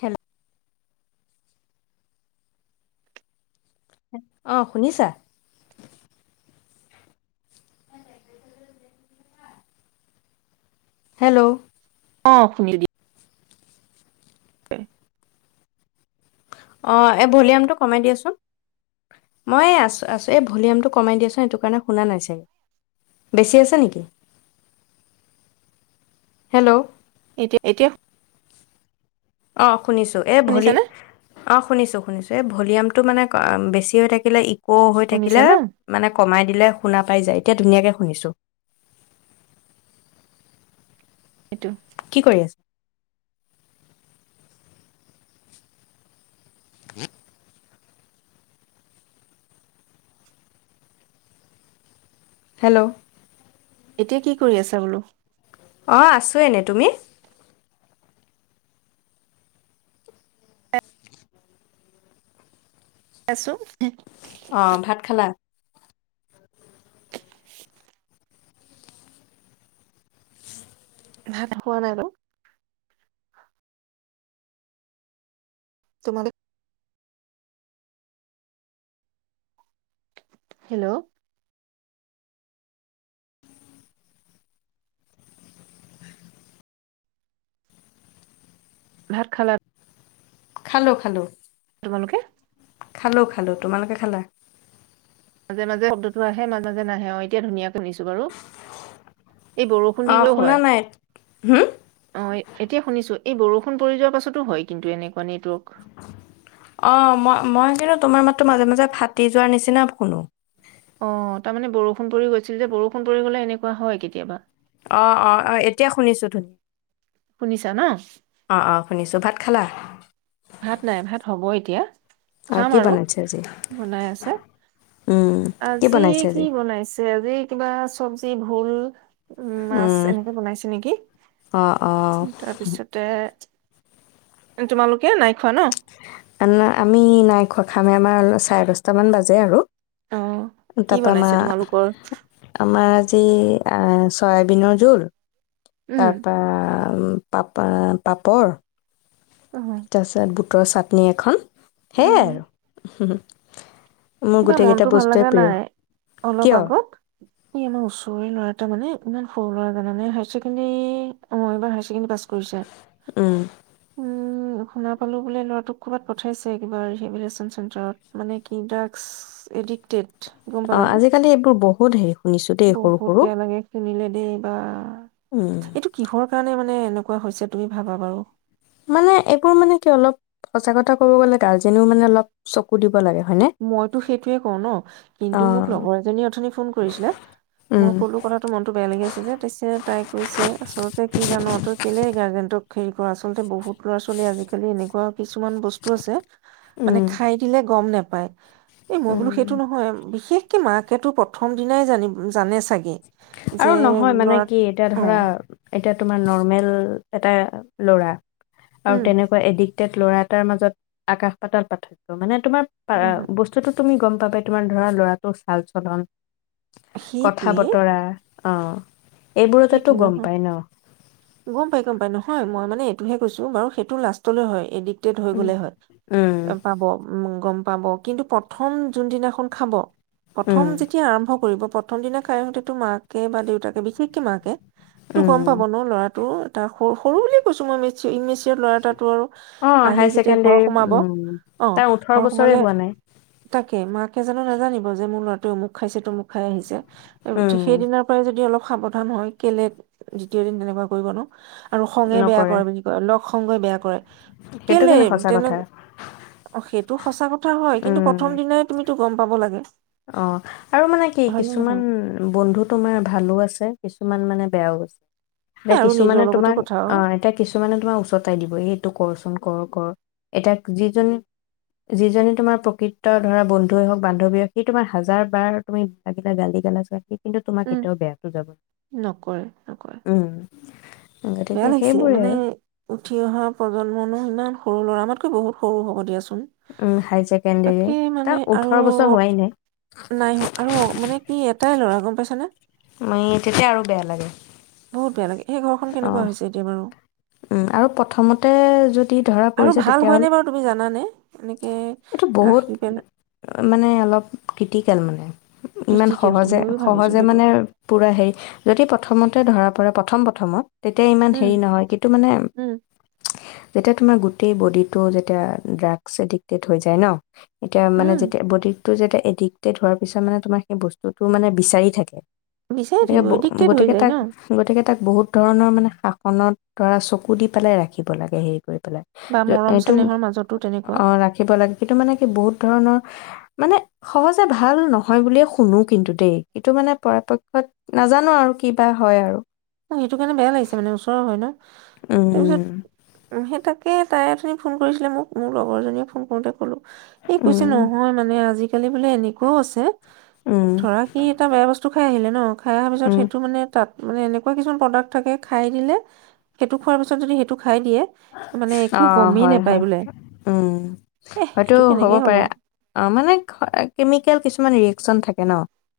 Hello. অহ শুনিছা? Hello. অ' শুনিলো দিয়া। অ' এই ভলিউমটো কমাই দিয়াচোন। মই আছোঁ আছোঁ, এই ভলিউমটো কমাই দিয়াচোন সেইটো কাৰণে শুনা নাই চাগে, বেছি আছে নেকি? হেল্ল'। এতিয়া এতিয়া অ'। শুনিছোঁ এই ভলি শুনিছানে অঁ শুনিছোঁ। শুনিছোঁ, এ ভলিউমটো মানে বেছি হৈ থাকিলে ইক হৈ শুনিছা থাকিলে ন মানে কমাই দিলে শুনা পাই যায়, এতিয়া ধুনীয়াকে শুনিছোঁ। সেইটো। কি কৰি আছা? [inaudible] হেল্ল'। এতিয়া কি কৰি আছা বোলো? অঁ আছোঁ এনে, তুমি? আছোঁ। অ' ভাত খালা? [inaudible] ভাত খোৱা নাই বাৰু তোমালোক হেল্ল'। ভাত খালা? খালোঁ খালোঁ। তোমালোকে খালোঁ খালোঁ, তোমালোকে খালা? মাজে মাজে শব্দটো আহে, মাজে মাজে নাহে, অ' এতিয়া ধুনীয়াকৈ শুনিছোঁ বাৰু। এই বৰষুণ অঁ দিলেও শুনা হয়, নাই অ' এতিয়া শুনিছোঁ। এই বৰষুণ পৰি যোৱাৰ পাছতো হয় কিন্তু এনে অ' মই-মই কিন্তু তোমাৰ মাত মাজে মাজে ফাটি যোৱাৰ নিচিনা শুনো। অ' তাৰমানে বৰষুণ পৰি গৈছিল যে, বৰষুণ পৰি গ'লে এনেকুৱা হয় কেতিয়াবা। অ' অ' অ' এতিয়া শুনিছো ধুনী শুনিছা ন অ' অ' শুনিছো, ভাত খালা? ভাত নাই ভাত হ'ব এতিয়া, অ', খাম কি আৰু বনাইছে আজি? বনাই আছে, উম, কি আজি বনাইছে কি আজি? বনাইছে আজি কিবা চব্জি ভোল উম, মাছ এনেকে বনাইছে নেকি, অ', অ', তাৰপিছতে তোমালোক এই নাই খোৱা ন। আমাৰ আমি নাই খোৱা‌ খামেহে, আমাৰ চাৰে দশটা মান বাজে আৰু অ', কি তাৰপা বনাইছে তোমালোকৰ? আমাৰ আমাৰ আজ আজি আহ ছয়াবিনৰ জোল উম, তাৰপা উম, পাপা পাপৰ অ', তাৰপিছত বুট বুটৰ চাটনি এখন। উম, সেইয়াই কিবা মনতটো ভাল লগা প্ৰিয় নাই। অলপ কিয় আগত ই আমাৰ ওচৰে ল'ৰা এটা মানে ইমান সৰু ল'ৰা জানানে, হাই চেকেণ্ডেৰী অ' এইবাৰ হাইচেকেণ্ডেৰী পাঁচ কৰিছে উম উম। উম, শুনা পালোঁ, বোলে ল'ৰাটোক ক'বাত পঠাইছে, কিবা ৰিহেবিলেশচন চেণ্টাৰত মানে কিন্টাৰ এডিকক্টেড অ আজিকালি এইবোৰ বহ [inaudible] বহুত বেয়া লাগে শুনিলে। উম [inaudible] এইটো কিহৰ কাৰণে মানে মানে এনেকুৱা হৈছে, তুমি ভাবা বাৰু মানে, একো মানে, কি অলপ সঁচা কথা ক'ব গ'লে গাৰ্জেনেও মানে অলপ চকু দিব লাগে হয়নে? মইতো সেইটোৱে কওঁ ন, কিন্তু মোক অ', লগৰ এজনী অথনি ফোন কৰিছিলে। মই উম, কলো কথাটো, মনতটো বেয়া লাগি আছে যে, তাৰ পিছত তাই কৈছে আচলতে কি জান তই কেলেই গাৰ্জেণ্টক হেৰি কৰ। আচলতে বহুত ল'ৰা ছোৱালী আজিকালি এনেকুৱা কিছুমান বস্তু আছে মানে উম, খাই দিলে গম নাপা পায়। এ মই বোলো উম, সেইটো নহয় বিশেষ কি মাকেতো প্ৰথম দিনাই জানি জানে চাগে, যে আৰু নহয় মানে ল'ৰা কি এতিয়া অ ধৰা এতিয়া তোমাৰ নৰ্মেল এটাই ল'ৰা। আৰু উম তেনেকুৱা এডিক্টেড ল'ৰা তাৰ মাজত আকাশ পাতাল পাৰ্থক্য মানে। তোমাৰ নহয় [unintelligible] বস্তুতো তুমি গ'ম বাবে তোমাৰ ধৰা, ল'ৰাটোৰ চাল চলন কথা সেইটোৱে বতৰা অ এইবোৰতেতো সেইটো গম নহয় পাই ন? গম পাই গম পাই নহয় মই মানে সটোহে কৈছো বাৰু সেইটো লাষ্টলৈ হয় এদ হৈ উম, গলে হয় উম, এ পাব উ গম পাব কিন্তু প্ৰথম যোনদিনাখন খাব প্ৰথম উম, যেতিয়া আৰম্ভ কৰিব প্ৰথম দিনা খাই আহোতেতো মাকে বা দেউতাকে বিশেষকে মাক [unintelligible] কে তো গম উম। পাব ন ল'ৰাটো তাক সৰু সৰু বুলিয়ে কৈছো মই [unintelligible] মিছ ল'ৰা এটো আৰু অ', আহি হাই যেতিয়া ঘৰ ছেকেণ্ডৰী সোমাব উম, অ তাৰ ওঠৰ ঘৰ বছৰে সোমালে হোৱা নাই। তাক তাকে মাকে জানো নাজানিব যে মোৰ ল'ৰাটোৱে আমোক খাইছে তো মোক খাই আহিছে িক উম, সেই দিনাৰ পৰাই যদি অলপ সাৱধান হয়। কেলে দ্বিতীয় দিন তেনেকুৱা কৰিব ন। আৰু খঙে বেয়া নকৰে। কৰে বুলি কয় ন? সংগই বেয়া কৰে। সেইটো কেলেই, কিন্তু সঁচা তেনে কথা। অ', সেইটো সঁচা ক কথা হয়, কিন্তু উম, প্ৰথম দিনাই তুমিতো গম পাব লাগে। অ' আৰু মানে কি হয় নে কিছুমান নহয় বন্ধু তোমাৰ ভালো আছে কিছু কিছুমান মানে বেয়াও আছে। এ এতিয়া আৰু নিজৰ কিছুমানে লগতো তোমাক, কথা অ', এতিয়া কিছুমানে তোমাক উচতাই দিব এই এইটো কৰচোন। কৰ-কৰ, এতিয়া যিজনী-যিজনী তোমাৰ প্ৰকৃত ধৰা বন্ধুৱে হওঁক, বান্ধৱীয়ে সি তোমাৰ হাজাৰ বাৰ তুমি লাগিলে গালি গালাছ সি কিন্তু তোমাক উম কেতিয়াও বেয়াকে যাব, নকৰে নকৰে উম। গতিকে বেয়া লাগিছে, সেইবোৰে মানে আৰু উঠি অহা প্ৰজন্মন ন ইমান সৰু ল'ৰা, আমাতকৈ বহুত সৰু হ'ব দিয়াছো ন, উম, হাই ছেকেণ্ডেৰী তাকে মানে তাৰ আৰু ওঠৰ বছৰ হোৱাই নাই নাই আৰু মানে কি এটাই ল'ৰাজন পাইছানে? মই, তেতিয়া আৰু বেয়া লাগে। বহুত বেয়া লাগে। সেই ঘৰখন অ'। কেনেকুৱা হৈছে এতিয়া বাৰু? উম, আৰু প্ৰথমতে যদি ধৰা আৰু পৰিছে ভাল তেতিয়া হ'লে, হয়নে বাৰু তুমি জানানে এনেকে এইটো বহুত ৰাখি পেলাই মানে, অলপ ক্ৰীটি কেল মানে। ইমান ক্ৰিটিকেলটো ময়ো ভাবিছোঁ সহজে-সহজে সেইটো মানে পুৰা হেৰি যদি প্ৰথমতে ধৰা পৰা প্ৰথম প্ৰথমত। তেতিয়া ইমান উম হেৰি নহয়, ক্ৰীট এইটো মানে। উম যেতিয়া তোমাৰ গোটেই বডিটো যেতিয়া ড্ৰাগছ এডিকটেড হৈ যায় ন। এতিয়া মানে উম যেতিয়া বডি টো যেতিয়া এডিক্টেড হোৱাৰ পিছত মানে তোমাৰ সেই বস্তুটো মানে বিচাৰি থাকে। বিচাৰি গতিকে থাকিব ব, এডিক্টেড হৈ গতিকে যায় তাক ন গতিকে তাক বহুত ধৰণৰ মানে শাসনত ধৰা চকু দি পেলাই ৰাখিব লাগে সেই কৰি বা পেলাই। মৰম এইটো চেনেহৰ মাজতো তেনেকুৱা অ', ৰাখিব লাগে সেইটো মানে কি বহুত ধৰণৰ মানে, সহজে ভাল নহয় বুলিয়ে শুনো কিন্তু দেই, এইটো মানে পৰাপক্ষত নাজানো আৰু কিবা হয় আৰু। অ, সেইটো কাৰণে বেয়া লাগিছে মানে ওচৰৰ হয় ন। তাৰপিছত, উম সেই তাক। এই তাই অথনি ফোন কৰিছিলে মোক, মোৰ লগৰজনীয়ে ফোন কৰোতে কলোঁ। এই কৈছে উম নহয় মানে আজি বোলে এনেকুৱাও আছে, উম ধৰা কি এটা বেয়া বস্তু খাই আহিলে ন খাই অহাৰ পিছত উম সেইটো মানে তাত। মানে এনেক কিছুমান প্ৰডাক্ট থাকে খাই দিলে সেইটো খোৱাৰ পিছত যদি সেইতো অ, নেপায় হয়-হয়। বোলে উম, এহ হয়তটো সেইটো হ'ব কেনেকে পাৰে। অ, মানে কেমিকেল কিছুমান হেৰি চন থাকে ন।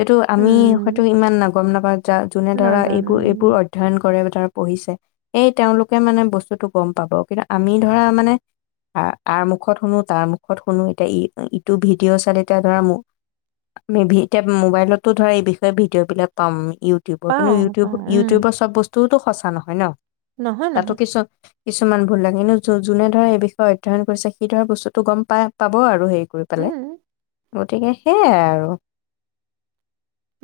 এইটো আমি হয়তো উম ইমান ন-গম নাপাওঁ যা-যোনে ধৰা নাজানো উম, এইবোৰ-এইবোৰ অধ্যয়ন কৰে ধৰ পঢ়িছে, এই তেওঁলোকে মানে বস্তুতোক। গম পাব কিন্তু আমি ধৰা মানে, আ-আৰ মুখত শুনো তাৰ মুখত শুনো এতিয়া ই-ইটো ভিডিঅ' চালে এতিয়া ধৰা মো - - ইউটিউব কিন্তু পাওঁ পাওঁ উম ইউিউব-ইউটিউব চব বস্তু তোৰতো সঁচা নহয় ন। নহয় তাতো নহয় কিছু কিছুমান ভুল লাগে কিন্তু যো-যোনে ধৰা এই বিষয়ে অধ্যয়ন কৰিছে সি ধৰা বস্তুটো গম পাই পাব আৰু হেই গৈ পেলে। উম গতিকে সেইয়াই আৰু।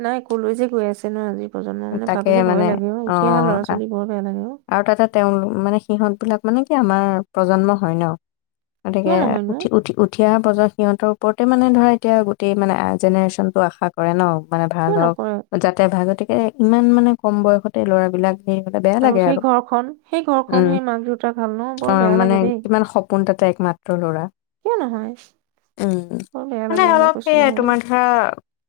নাই কলৈ যে গৈ আছে নো আজি। প্ৰজন্ম মানে তাকে ভাবিলে ভয় মানে লাগে অ উঠি অহা লৰা আ- ছোৱালী বৰ বেয়া লাগে। অ আৰু তাতে তেওঁলোক মানে সিহঁত। বিলাক মানে কি আমাৰ প্ৰজন্ম হয় ন'। গতিকে কিয় নহয়নো উঠি উঠি উঠি অহা প্ৰজন্ম। সিহঁতৰ ওপৰতে মানে ধৰা এতিয়া গোটেই মানে জেনেৰেচনটো আশা কৰে ন। মানে ভাল কিয় নকৰে হওঁক যাতে ভাল গতিকে। ইমান মানে কম বয়সতে ল'ৰাবিলাক। সেই বেয়া লাগে সেই আৰু। ঘৰখন সেই ঘৰখন উম সেই মাক দেউতাক হাল ন বৰ অঁ বেয়া মানে লাগে দেই কিমান সপোন তাতে একমাত্ৰ লৰা, কিয় নহয় উম বৰ বেয়া মানে লাগে মই অলপ কৈছো সেইয়াই নহয় তোমাৰ ধৰা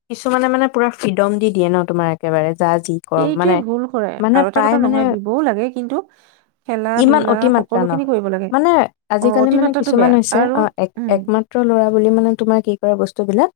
কিছুমানে। মানে পৰা ফ্ৰীডম দি দিয়ে ন তোমাৰ একেবাৰে। যা যি কৰ সেইটোৱে মানে ভুল কৰে মানে আৰু এটা প্ৰায় কথা মানে। নহয় দিবও লাগে কিন্তু খেলা ইমান ধূলা অতিমাত্ৰা সকলোখিনি নহয় কৰিব লাগে মানে অ আজিকালি মানে অতিমাত্ৰাটো কিছুমান বেয়া হৈছে আৰু অ এক উম একমাত্ৰ ল'ৰা বুলি মানে তোমাৰ কি কৰা বস্তু। [unintelligible] বিলাক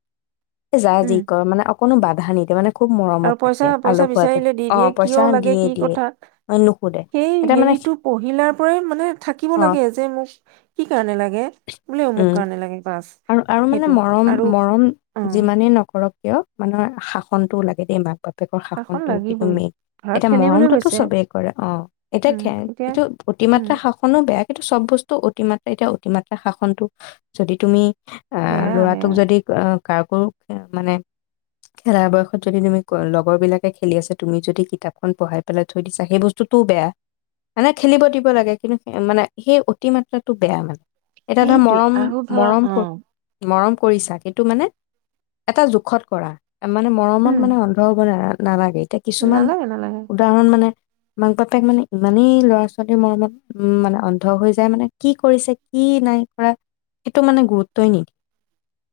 যা যি উম কৰ মানে অকণো ব [inaudible] [unintelligible] ন মানে। খুব আৰু মৰমত পইচা ৰাখে পইচা আলসুৱাকৈ বিচাৰিলে দি অ দিয়ে কিয় পইচা লাগে দিয়ে কি দিয়ে। কথা অ, নুসুধে সেই এতিয়া মানে হেৰিটো পহিলাৰ পৰাই মানে থাকিব অ লাগে যে মোক কি কাৰণে লাগে বোলে অমুক উম কাৰণে লাগে বাছ আৰু আৰু মানে সেইটো মৰম আৰু মৰম উম। যিমানেই নকৰক কিয় [unintelligible] [inaudible] বাপেকৰ শাসন শাসনটো কিন্তু লাগিবই মেইন ধৰা এতিয়া খেলিবলৈ মৰমতোটো গৈছে চবেই। অ' এতিয়া উম [inaudible] এতিয়া কিটো উম অতিমাত্ৰা শাসনো বেয়া। তাক চব বস্তু অতিমাত্ৰা এতিয়া অতিমাত্ৰা শাসনটো যদি তুমি। আহ বেয়া বেয়া ল'ৰাটোক যদি, [unintelligible] মানে খেলা বয়সত যদি তুমি লগৰ বিলাকে খেলি আছ তুমি যদি কিতাপখন পঢ়াই পেলাই থৈ দিছা। সেই বস্তুতটোও বেয়া মানে খেলিব দিব লাগে কিন্তু মানে সেই অতিমাত্ৰাটো বেয়া মানে। এতিয়া ধৰ সেইটোৱে মৰম আৰু ধৰা মৰম অ কৰ মৰম। কৰিছা কিন্তু মানে এটা জোখত কৰা। মানে মৰমত উম মানে অন্ধ হ'ব ন [inaudible] নালাগে। এতিয়া কিছুমান নালাগে নালাগে উদাহৰণ মানে। মাক বাপেক মানে ইমানেই লৰা ছোৱালীৰ মৰমত উম মানে অন্ধ হৈ যায় মানে কি কৰিছে কি নাই কৰা সেইটো মানে গুৰুত্বই নিদিয়ে।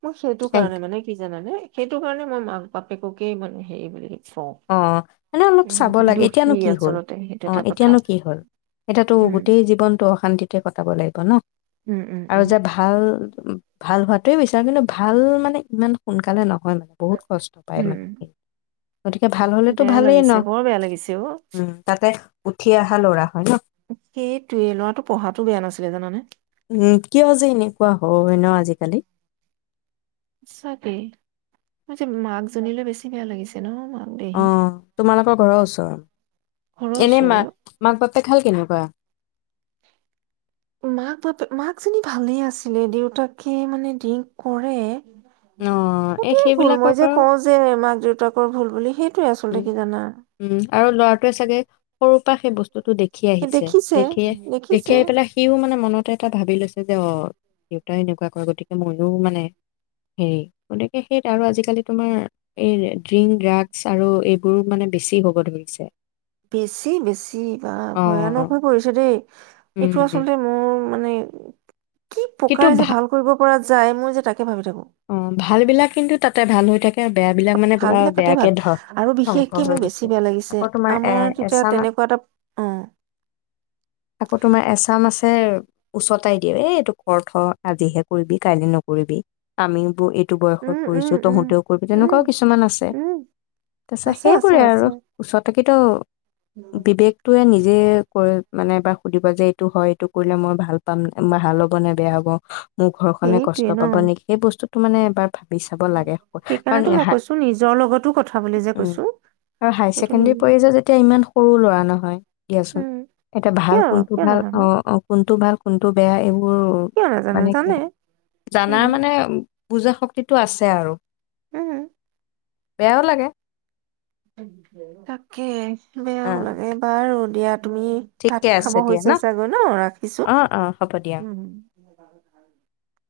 মই সেইটো কাৰণে মানে কি জানানে সেইটো কাৰণে মই মাক [inaudible] পেককে মানে হেৰি বুলি কওঁ অহ, মানে অলপ উম, চাব লাগে। দোষী এতিয়ানো কি হ'ল, আচলতে সেইটো অ এটা কথা। এতিয়ানো কি হ'ল, এটাতো উম, গোটেই জীৱনটো অশান্তিতে কটাব লাগিব ন? উম, উম, আৰু উম, যে ভাল উম, ভাল হোৱাাতোৱে বিচাৰো। কিন্তু ভাল মানে ইমান সোনকালে নহয় মানে বহুত কষ্ট পায় উম, মানে উম। সি গতিকে ভাল হলেতো বেয়া ভালেই ন? লাগিছে, বৰ বেয়া লাগিছে অ'। উম, তাকে। উঠি অহা ল'ৰা। হয় ন? সেইটুৱে, লৰাটো পঢ়হাটো বেয়া নাছিলে, জানানে? অহ, হয় ন? আজিকালি। সঁচাকে, মই যে মাক জনীলৈ বেছিকে বেয়া লাগিছে ন। মাক দেহি অহ, তোমালোকৰ ঘৰৰ ওচৰৰ? ঘৰৰ এনে ওচৰৰে অ'। মাক, মাক-বাপেক হয় কেনেকুৱা? মাক-বাপ, মাকজনী ভালেই আছিলে, দেউতাকে মানে ড্ৰিংক কৰে। অ', এই সেইটোৱে ভুল। সেইবিলাকৰ মই যে পৰাও কওঁ যে মাক-দেউতাকৰ ভুল বুলি, সেই তু উম আছলতে কি জানা উম, আৰু ল'ৰাটোৱে চাগে সৰুৰ পৰা সেই বস্তু বস্তুো দেখি সেই আহিছে। দেখিছে, দেখিয়ে, দেখি দেখিছে। আহিপেলাই সিও মানে মনতে এটা ভাবি লৈছে যে অহ, দেউতাই এনেকুৱা কৰে, গতিকে ময়ো মানে হেৰি, গতিকে সেই আৰু আজিকালি তোমাৰ এই ড্ৰিংক ড্ৰাগছ আৰু এইবোৰু মানে বেছি হ'ব ধৰিছে। বেছি, বেছি, বা ভয়ানক অ' হৈ পৰিছে দেই। এইটো উম, আচলতে মোৰ মানে কি কিন্তু প্ৰকাৰে যে ভাল কৰিব পৰা যা, যাই, মই যে তাক ভাবি থাকো। অহ, ভাল বিলাক কিন্তু তাতে ভাল হৈ থাকে। বেয়া বিলাক মানে ভাল পুৰা বিলাক তাতে বেয়াকে ভাল ধ আৰু বিশেষকে ধ্বংস হৈ মোৰ বেছি গৈছে। বেয়া লাগিছে আকৌ তোমাৰ এ আমাৰ তেতিয়া এচামা তেনেকুৱা এটা অ আকৌ তোমাৰ এচাম আছে উচতাই দিয়ে। এই এইটো কৰ থো, আজিহে কৰিবি, কাইলৈ নকৰিবি। [unintelligible] টো বয়সত উম উম কৰিছোঁ, উম তহঁতেও কৰিবি, উম তেনেকুৱাও কিছুমান আছে। উম তাৰ পিছত আছে আছে সেইবোৰে আৰু আছে ওচৰতো থাকিতো বিবেকটোৱে নিজে কৰে। মানে এবাৰ সুধিবা যে এইটো হয়, এইটো কৰিলে মই ভাল পাম ম ভাল হ'ব নে বেয়া হ'ব। মোৰ ঘৰখনে কষ্ট সেইটোৱে ন পাব নেকি? বস্তুতটো মানে এবা ভাবি চাব লাগে, কাৰণ সেইকাৰণেতো এ মই হা কৈছো নিজৰ লগতো কথা বুলি যে উম, কৈছো আৰু হায় সেইটো নি চেকেণ্ডাৰী পঢ়ি আছে যেতিয়া ইমান সৰু ল'ৰা নহয় দিয়াচোন। উম এটা ভাল কিয় কোনটো কিয় ভাল, নহয়নো অহ, অহ, কোনটো ভাল কোনটো বেয়া এইবো বোৰ কিয় নাজানে মানে কি, জানে জানা উম মানে বুজাশক্তিটো আছে আৰু। উম। বেয়াও লাগে। [inaudible] তাকে। বেয়াও অ', লাগে বাৰু ইয়াত। তুমি ভাত ঠিকে খাব আছে দিয়া হৈছে চাগৈ ন? ৰাখিছো। অ', অ', হ'ব দিয়া। [inaudible]